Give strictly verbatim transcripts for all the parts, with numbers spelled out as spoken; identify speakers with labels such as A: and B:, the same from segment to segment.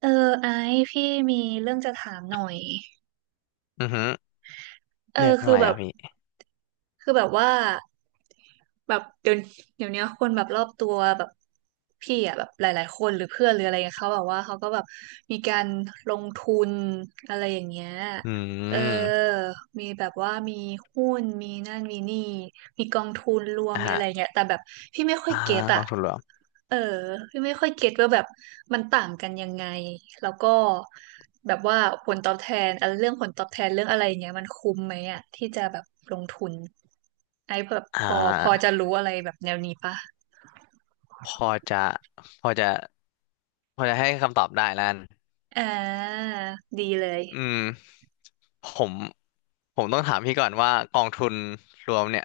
A: เออไอซ์พี่มีเรื่องจะถามหน่อย
B: อือฮึ
A: เอ
B: เรื่
A: อ
B: อง
A: คื
B: อะ
A: อ
B: ไร
A: แบบ
B: อ่ะพี่
A: คือแบบว่าแบบเดี๋ยวเดี๋ยวนี้คนแบบรอบตัวแบบพี่อะแบบหลายๆคนหรือเพื่อนหรืออะไรเงี้ยเขาแบบว่าเขาก็แบบมีการลงทุนอะไรอย่างเงี้ย
B: อื
A: เออ
B: ม
A: มีแบบว่ามีหุ้นมีนั่นมีนี่มีกองทุนรวม
B: อ่ะ
A: มีอะ
B: ฮะ
A: ไรเงี้ยแต่แบบพี่ไม่ค่อย
B: อ่า
A: เก็ต
B: ก
A: อะ
B: องทุนรวม
A: เออพี่ไม่ค่อยเก็ตว่าแบบมันต่างกันยังไงแล้วก็แบบว่าผลตอบแทนอะไรเรื่องผลตอบแทนเรื่องอะไรเงี้ยมันคุ้มไหมอ่ะที่จะแบบลงทุนไอ้แบบ
B: อ่
A: พอพอจะ
B: า
A: รู้อะไรแบบแนวนี้ปะ
B: พอจะพอจะพอจะให้คำตอบได้แล้วกัน
A: อ่าดีเลย
B: อืมผมผมต้องถามพี่ก่อนว่ากองทุนรวมเนี่ย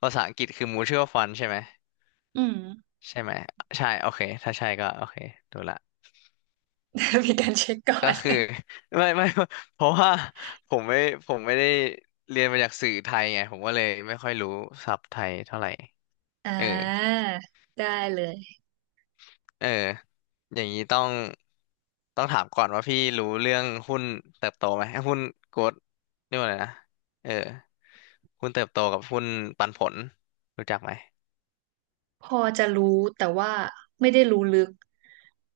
B: ภาษาอังกฤษคือ mutual fund ใช่ไหม
A: อืม
B: ใช่ไหมใช่โอเคถ้าใช่ก็โอเคดูละ
A: มีการเช็คก่อ
B: ก็
A: น
B: คือ ไม่ไม่ เพราะว่าผมไม่ผมไม่ได้เรียนมาจากสื่อไทยไงผมก็เลยไม่ค่อยรู้ศัพท์ไทยเท่าไหร่
A: อ่
B: เออ
A: าได้เลย
B: เอออย่างนี้ต้องต้องถามก่อนว่าพี่รู้เรื่องหุ้นเติบโตไหมหุ้นโกลดเรียกว่าอะไรนะเออหุ้นเติบโตกับหุ้นปันผลรู้จักไหม
A: พอจะรู้แต่ว่าไม่ได้รู้ลึก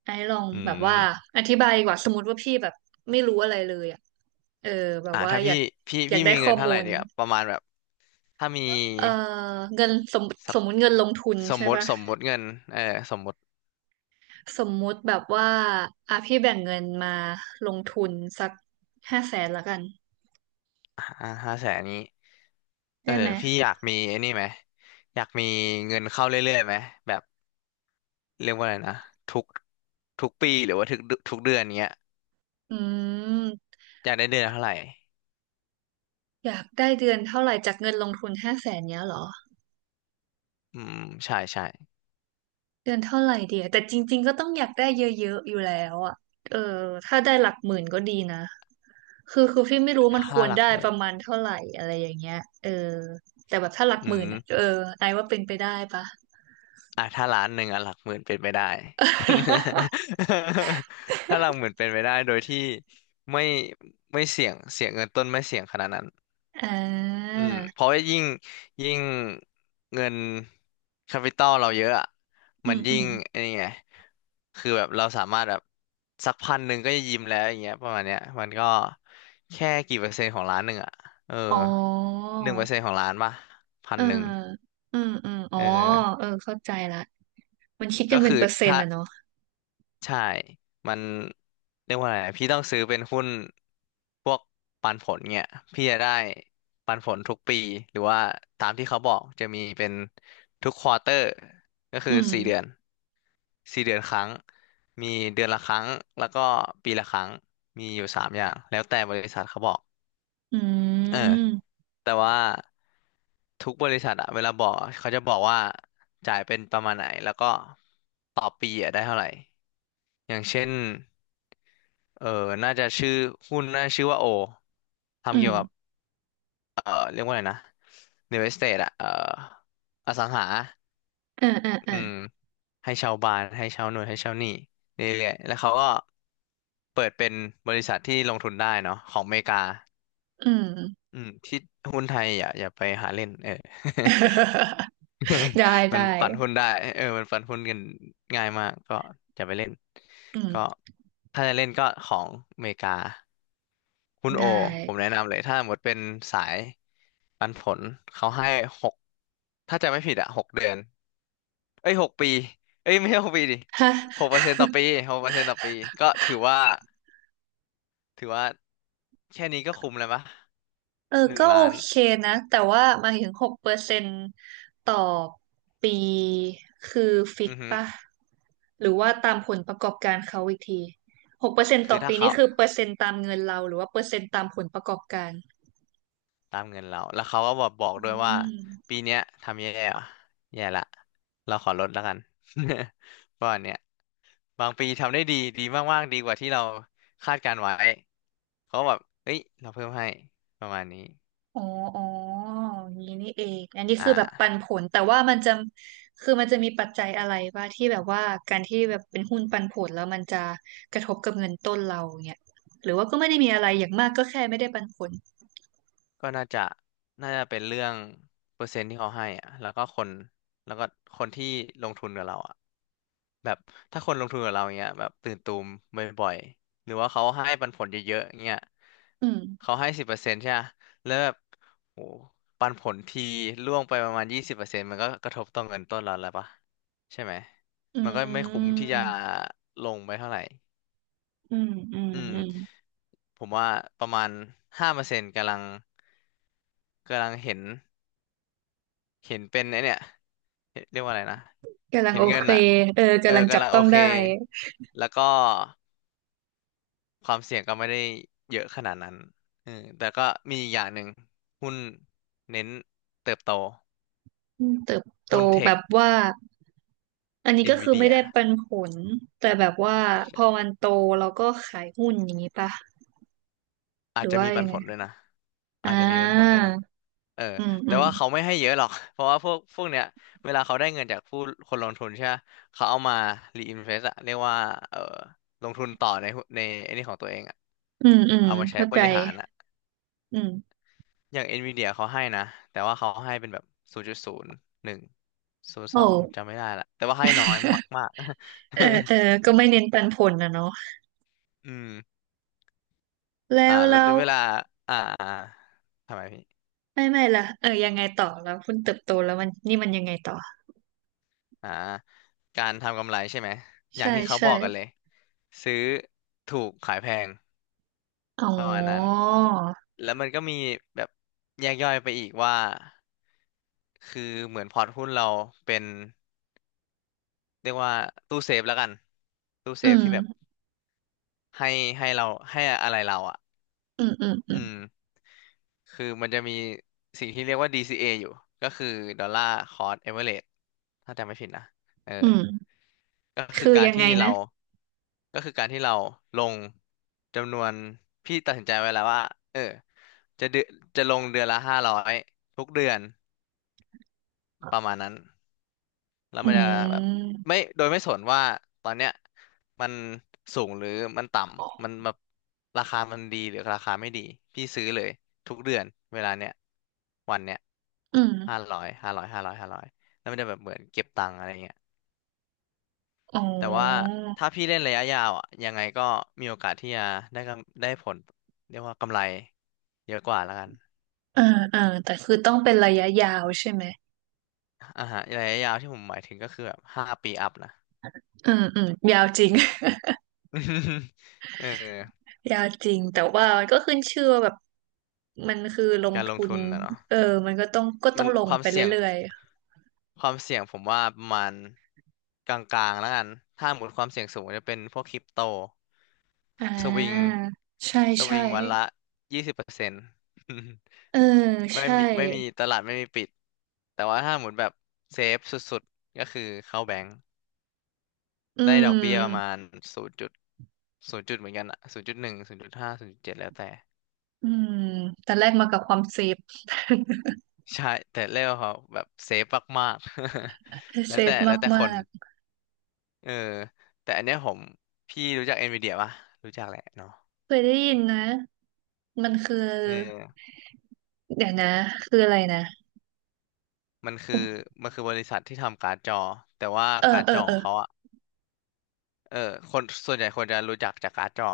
A: ไอ้ลอง
B: อื
A: แบบว่า
B: ม
A: อธิบายดีกว่าสมมติว่าพี่แบบไม่รู้อะไรเลยอ่ะเออแบบ
B: อ่า
A: ว่า
B: ถ้า
A: อ
B: พี่
A: ยาก
B: พี่
A: อยาก
B: พี่
A: ได้
B: มี
A: ข้
B: เงิ
A: อ
B: นเท่า
A: มู
B: ไหร่
A: ล
B: เดียวประมาณแบบถ้ามี
A: เอ่อเงินสม
B: สั
A: ส
B: ก
A: มมุติเงินลงทุน
B: สม
A: ใช่
B: มติ
A: ปะ
B: สมมติเงินเออสมมติ
A: สมมุติแบบว่าอ่ะพี่แบ่งเงินมาลงทุนสักห้าแสนละกัน
B: ห้าแสนนี้เอ
A: ได้
B: อ
A: ไหม
B: พี่อยากมีไอ้นี่ไหมอยากมีเงินเข้าเรื่อยๆไหมแบบ เรียกว่าอะไรนะทุกทุกปีหรือว่าทุกเทุกเดือนเนี้ย
A: อืม
B: อยากได้เดือนละเท่าไหร่
A: อยากได้เดือนเท่าไหร่จากเงินลงทุนห้าแสนเนี้ยเหรอ
B: อืมใช่ใช่
A: เดือนเท่าไหร่เดียแต่จริงๆ ก็ต้องอยากได้เยอะๆอยู่แล้วอ่ะเออถ้าได้หลักหมื่นก็ดีนะคือคือพี่ไม่รู้มันค
B: ถ้า
A: วร
B: หลัก
A: ได้
B: ห
A: ป
B: มื่
A: ระ
B: น
A: มาณเท่าไหร่อะไรอย่างเงี้ย เออ แต่แบบถ้าหลัก
B: อื
A: หมื่น
B: ม
A: อ่ะเออไอว่าเป็นไปได้ปะ
B: อ่ะถ้าล้านหนึ่งอ่ะหลักหมื่นเป็นไปได้ ถ้าหลักหมื่นเป็นไปได้โดยที่ไม่ไม่เสี่ยงเสี่ยงเงินต้นไม่เสี่ยงขนาดนั้น
A: อ่า
B: อืมเพราะว่ายิ่งยิ่งเงินแคปิตอลเราเยอะอะ
A: อื
B: มัน
A: มอื
B: ยิ่ง
A: ม
B: ไอ้นี่ไงคือแบบเราสามารถแบบสักพันหนึ่งก็จะยิ้มแล้วอย่างเงี้ยประมาณเนี้ยมันก็แค่กี่เปอร์เซ็นต์ของล้านหนึ่งอะเออ
A: อ๋อ
B: หนึ่งเปอร์เซ็นต์ของล้านป่ะพั
A: เอ
B: น
A: อ
B: หนึ่ง
A: อืมอืมอ๋อ
B: เออ
A: เออเข้าใจละ มันคิดกั
B: ก็
A: นเป็น
B: คือ
A: เปอร์เซ็น
B: ถ้า
A: ต์อะเนาะ
B: ใช่มันเรียกว่าอะไรอะพี่ต้องซื้อเป็นหุ้นพวกปันผลเนี่ยพี่จะได้ปันผลทุกปีหรือว่าตามที่เขาบอกจะมีเป็นทุกควอเตอร์ก็คื
A: อื
B: อ
A: ม
B: สี่เดือนสี่เดือนครั้งมีเดือนละครั้งแล้วก็ปีละครั้งมีอยู่สามอย่างแล้วแต่บริษัทเขาบอก
A: อื
B: เออ
A: ม
B: แต่ว่าทุกบริษัทอะเวลาบอกอะเขาจะบอกว่าจ่ายเป็นประมาณไหนแล้วก็ต่อปีอะได้เท่าไหร่อย่างเช่น เออน่าจะชื่อหุ้นน่าจะชื่อว่าโอ
A: อื
B: ทำเกี่ยวกับ
A: ม
B: เออเรียกว่าอะไรนะ real estate อะเอออสังหา
A: เอ่าอ่า
B: อื
A: อ่า
B: มให้ชาวบ้านให้ชาวหน่วยให้ชาวหนี้เรื่อยๆแล้วเขาก็เปิดเป็นบริษัทที่ลงทุนได้เนาะของอเมริกา
A: อืม
B: อืมที่หุ้นไทยอย่าอย่าไปหาเล่นเออ
A: ได้
B: มัน
A: ได้
B: ปั่นหุ้นได้เออมันปั่นหุ้นกันง่ายมากก็อย่าไปเล่น
A: อื
B: ก็
A: ม
B: ถ้าจะเล่นก็ของอเมริกา คุณโอ
A: ได้
B: ผมแนะนำเลยถ้าหมดเป็นสายปันผลเขาให้หกถ้าจะไม่ผิดอะหกเดือนเอ้ยหกปีเอ้ยไม่ใช่หกปีดิ
A: ฮะ
B: หกเปอร์เซ็นต์ต่อปีหกเปอร์เซ็นต์ต่อปีก็ถือว่าถือว่าแค่นี้ก็คุ้มแล้วปะ
A: เออ
B: หนึ่ง
A: ก็โอ
B: ล้าน
A: เคนะแต่ว่าหมายถึงหกเปอร์เซ็นต์ต่อปีคือฟิก
B: อือฮึ
A: ป่ะหรือว่าตามผลประกอบการเขาอีกทีหกเปอร์เซ็นต์ต่
B: คือ
A: อ
B: ถ้า
A: ปี
B: เขา
A: นี่คือเปอร์เซ็นต์ตามเงินเราหรือว่าเปอร์เซ็นต์ตามผลประกอบการ
B: ตามเงินเรา แล้วเขาก็บอกบอก
A: อื
B: ด้วยว่า
A: ม
B: ปีเนี้ยทำแย่ว่ะแย่ละ เราขอลดแล้วกัน เพราะมาณเนี้ยบางปีทำได้ดีดีมากๆดีกว่าที่เราคาดการไว้เขาก็แบบเฮ้ยเราเพิ่มให้ประมาณนี้
A: อ๋ออ๋ออย่างนี้นี่เองอันนี้
B: อ
A: คือแบบปั
B: ่า
A: นผลแต่ว่ามันจะคือมันจะมีปัจจัยอะไรบ้างที่แบบว่าการที่แบบเป็นหุ้นปันผลแล้วมันจะกระทบกับเงินต้นเราเนี่ยหรือว่าก็ไม่ได้มีอะไรอย่างมากก็แค่ไม่ได้ปันผล
B: ก็น่าจะน่าจะเป็นเรื่องเปอร์เซ็นต์ที่เขาให้อ่ะแล้วก็คนแล้วก็คนที่ลงทุนกับเราอ่ะ แบบถ้าคนลงทุนกับเราเงี้ยแบบตื่นตูมบ่อยๆหรือว่าเขาให้ปันผลเยอะๆเงี้ย
A: อืม
B: เขาให้สิบเปอร์เซ็นต์ใช่ไหมแล้วแบบโหปันผลทีร่วงไปประมาณยี่สิบเปอร์เซ็นต์มันก็กระทบต่อเงินต้นเราแล้วปะใช่ไหม
A: อื
B: มันก็ไม่คุ้มที่จะ
A: ม
B: ลงไปเท่าไหร่
A: อืมอืม
B: อืม
A: อืม
B: ผมว่าประมาณห้าเปอร์เซ็นต์กำลังกำลังเห็น เห็นเป็นไอเนี่ยเรียกว่าอะไรนะ
A: กำลัง
B: เห็น
A: โอ
B: เงิ
A: เค
B: นอ่ะ
A: เออ
B: เออ
A: กำลังจั
B: กำ
A: บ
B: ลังโอ
A: ต้อง
B: เค
A: ได้
B: แล้วก็ความเสี่ยงก็ไม่ได้เยอะขนาดนั้นเออแต่ก็มีอีกอย่างหนึ่งหุ้นเน้นเติบโต
A: อืมเติบโต
B: หุ้นเท
A: แบ
B: ค
A: บว่าอันนี้
B: เอ็
A: ก็
B: นวี
A: คือ
B: เดี
A: ไม่
B: ย
A: ได้ปันผลแต่แบบว่าพอมันโตเราก็ขายหุ้นอย่างนี้ปะห
B: อาจ
A: รือ
B: จะ
A: ว่า
B: มีปั
A: ยั
B: น
A: งไง
B: ผลด้วยนะ
A: อ่
B: อาจจะมีปันผลด้
A: า
B: วยนะเออ
A: อืมอื
B: แต่
A: ม
B: ว่าเขาไม่ให้เยอะหรอก เพราะว่าพวกพวกเนี้ยเวลาเขาได้เงินจากผู้คนลงทุนใช่ปะเขาเอามารีอินเวสอะเรียกว่าเออลงทุนต่อในหุ้นในไอ้นี่ของตัวเองอะ
A: อืมอืม
B: เอามาใช้
A: เข้า
B: บ
A: ใจ
B: ริหารอะ
A: อืม
B: อย่างเอ็นวีเดียเขาให้นะแต่ว่าเขาให้เป็นแบบศูนย์จุดศูนย์หนึ่งศูนย์สองผม
A: โอ้
B: จำไม่ได้ละแต่ว่าให้น้อยมาก
A: เออเออ
B: ๆ
A: ก็ไม่เน้นปันผลนะเนาะ
B: อืม
A: แล้
B: อ่า
A: ว
B: แล้ว
A: แล้ว
B: เวลาอ่าอ่าทำไมพี่
A: ไม่ไม่ละเออยังไงต่อแล้วคุณเติบโตแล้วมันนี่มันยังไงต่อ
B: อ่าการทำกำไรใช่ไหม อย่าง
A: ใช่
B: ที่เขาบ
A: ใช่
B: อกกันเลย ซื้อถูกขายแพง
A: อ๋อ
B: แล้วมันก็มีแบบแยกย่อยไปอีกว่า คือเหมือนพอร์ตหุ้นเราเป็นเรียกว่าตู้เซฟแล้วกัน ตู้เซ
A: อื
B: ฟที่แบบ
A: ม
B: ให้ให้เราให้อะไรเราอ่ะ
A: อืมอืมอื
B: อื
A: ม
B: มคือมันจะมีสิ่งที่เรียกว่า ดี ซี เอ ออยู่ ก็คือดอลลาร์คเอเวอเรจถ้าจำไม่ผิดนะเออ
A: อืม
B: ก็คื
A: คื
B: อ
A: อ
B: การ
A: ยังไง
B: ที่
A: นะ
B: เราก็คือการที่เราลงจำนวนพี่ตัดสินใจไว้แล้วว่าเออจะเดือนจะลงเดือนละห้าร้อยทุกเดือนประมาณนั้น แล้ว
A: อื
B: มันจะแบบ
A: ม
B: ไม่โดยไม่สนว่าตอนเนี้ยมันสูงหรือมันต่ำมันแบบราคามันดีหรือราคาไม่ดีพี่ซื้อเลยทุกเดือนเวลาเนี้ยวันเนี้ย
A: อืม
B: ห้าร้อยห้าร้อยห้าร้อยห้าร้อยแล้วมันจะแบบเหมือนเก็บตังค์อะไรเงี้ย
A: อ๋อ
B: แต่ว่าถ้าพี่เล่นระยะยาวอ่ะยังไงก็มีโอกาสที่จะได้กำได้ผลเรียกว่ากำไรเยอะกว่าแล้วกัน
A: เออเออแต่คือต้องเป็นระยะยาวใช่ไหม
B: อ่าฮะระยะยาวที่ผมหมายถึงก็คือแบบห้าปีอัพนะ
A: อืมอืมยาวจริง
B: เออ
A: ยากจริงแต่ว่ามันก็ขึ้นชื่อว่าแบบมันคือลง
B: การลง
A: ทุน
B: ทุนนะเนาะ
A: เออมันก็ต้องก็ต้
B: มั
A: อง
B: น
A: ล
B: ค
A: ง
B: วาม
A: ไป
B: เสี่ยง
A: เรื่อย
B: ความเสี่ยงผมว่าประมาณกลางๆแล้วกันถ้าหมดความเสี่ยงสูงจะเป็นพวกคริปโต
A: ๆอ่
B: สวิง
A: าใช่
B: ส
A: ใช่
B: วิงวันละยี่สิบเปอร์เซ็นต์
A: เออ
B: ไม่
A: ใช่
B: มีไม่มีตลาดไม่มีปิดแต่ว่าถ้าหมุนแบบเซฟสุดๆก็คือเข้าแบงก์
A: ๆอื
B: ได้ดอกเบี้ยประมา
A: ม
B: ณศูนย์จุดศูนย์จุดเหมือนกันอะศูนย์จุดหนึ่งศูนย์จุดห้าศูนย์จุดเจ็ดแล้วแต่
A: อืมแต่แรกมากับความเซฟ
B: ใช่แต่เรียกว่าเขาแบบเซฟมากๆ แล้
A: เซ
B: วแต่
A: ฟ
B: แล้วแต่ค
A: มา
B: น
A: ก
B: เออแต่อันเนี้ยผมพี่รู้จักเอ็นวีดีปะรู้จักแหละเนาะ
A: ๆเคยได้ยินนะมันคือ
B: เออ
A: เดี๋ยวนะคืออะไรนะ
B: มันคือมันคือบริษัทที่ทำการ์ดจอแต่ว่า
A: เออ
B: การ์ด
A: เออ
B: จอ
A: เอ
B: ข
A: อ
B: องเขาอะ เออคนส่วนใหญ่คนจะรู้จักจากการ์ดจอ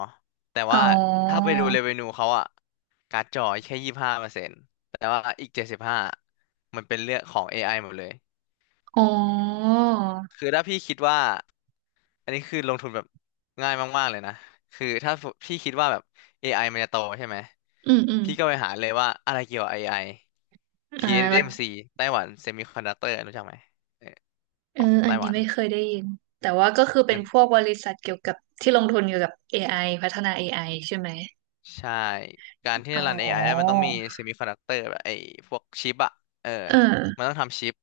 B: แต่
A: อ๋อ
B: ว่าถ้าไปดูเรเวนูเขาอะการ์ดจอแค่ยี่สิบห้าเปอร์เซ็นต์แต่ว่าอีกเจ็ดสิบห้ามันเป็นเรื่องของ เอ ไอ หมดเลย
A: อ๋อ
B: คือถ้าพี่คิดว่าอันนี้คือลงทุนแบบง่ายมากๆเลยนะคือถ้าพี่คิดว่าแบบ เอ ไอ มันจะโตใช่ไหม
A: อืมอืม
B: พี่ก็ไปหาเลยว่าอะไรเกี่ยวกับ เอ ไอ t
A: อ่าแล้ว
B: ม m c ไต้หวันเซมิคอนดักเตอร์รู้จักไหมเออข
A: เออ
B: อง
A: อั
B: ไต้
A: น
B: ห
A: นี้
B: วัน
A: ไม่เคยได้ยินแต่ว่าก็คือเป็
B: มั
A: น
B: น
A: พวกบริษัทเกี่ยวกับที่ลงทุนเกี่ยวกับ เอ ไอ พัฒนา เอ ไอ ใช่ไหม
B: ใช่การที่
A: อ๋
B: จะ
A: อ
B: รัน เอ ไอ ไอได้มันต้องมี semiconductor แบบไอ้พวกชิปอะ เออ
A: เอ
B: มัน
A: อ
B: ต้องทำชิป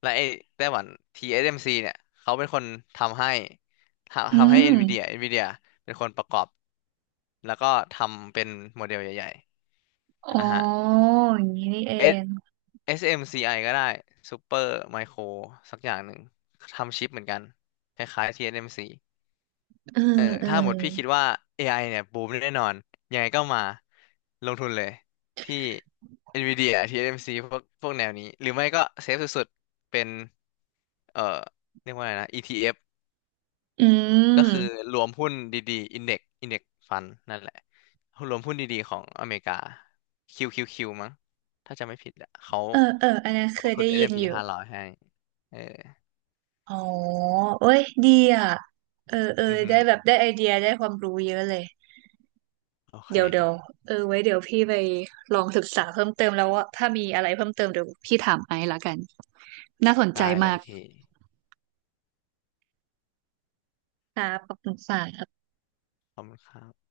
B: และไอ้ไต้หวัน ที เอส เอ็ม ซี เอสเอ็มซีเนี่ยเขาเป็นคนทำให้
A: อื
B: ทำทำให้ NVIDIA
A: ม
B: NVIDIA เป็นคนประกอบ แล้วก็ทำเป็นโมเดลใหญ่
A: อ๋
B: ๆ
A: อ
B: อ่ะฮะ
A: อย่างนี้นี่เอ
B: S
A: ง
B: เอส เอ็ม ซี ไอ ก็ได้ Super Micro สักอย่างหนึ่งทำชิปเหมือนกันคล้ายๆ ที เอส เอ็ม ซี
A: เออ
B: เออ
A: เออ
B: ถ้าหมดพี่คิดว่า เอ ไอ เนี่ยบูมแน่นอนยังไงก็มาลงทุนเลยที่ NVIDIA ที เอส เอ็ม ซี พวกพวกแนวนี้หรือไม่ก็เซฟสุดๆเป็นเอ่อเรียกว่าอะไรนะ อี ที เอฟ
A: อื
B: ก็
A: ม
B: คือรวมหุ้นดีๆ Index Index Fund นั่นแหละรวมหุ้นดีๆของอเมริกา คิว คิว คิว มั้งถ้าจะไม่ผิดอะเขา
A: เออเอออันนั้น
B: ล
A: เค
B: ง
A: ย
B: ทุน s
A: ได้ยินอยู่
B: ร้อยให้เออ
A: อ๋อเอ้ยดีอ่ะเออเออ
B: อือฮึ
A: ได้แบบได้ไอเดียได้ความรู้เยอะเลย
B: โอเค
A: เดี๋ยวเดี๋ยวเออไว้เดี๋ยวพี่ไปลองศึกษาเพิ่มเติมแล้วว่าถ้ามีอะไรเพิ่มเติมเดี๋ยวพี่ถามไอซ์ละกัน น่าสนใจ
B: ได้เล
A: มา
B: ย
A: ก
B: พี่
A: ครับขอบคุณค่ะ
B: ขอบคุณครับ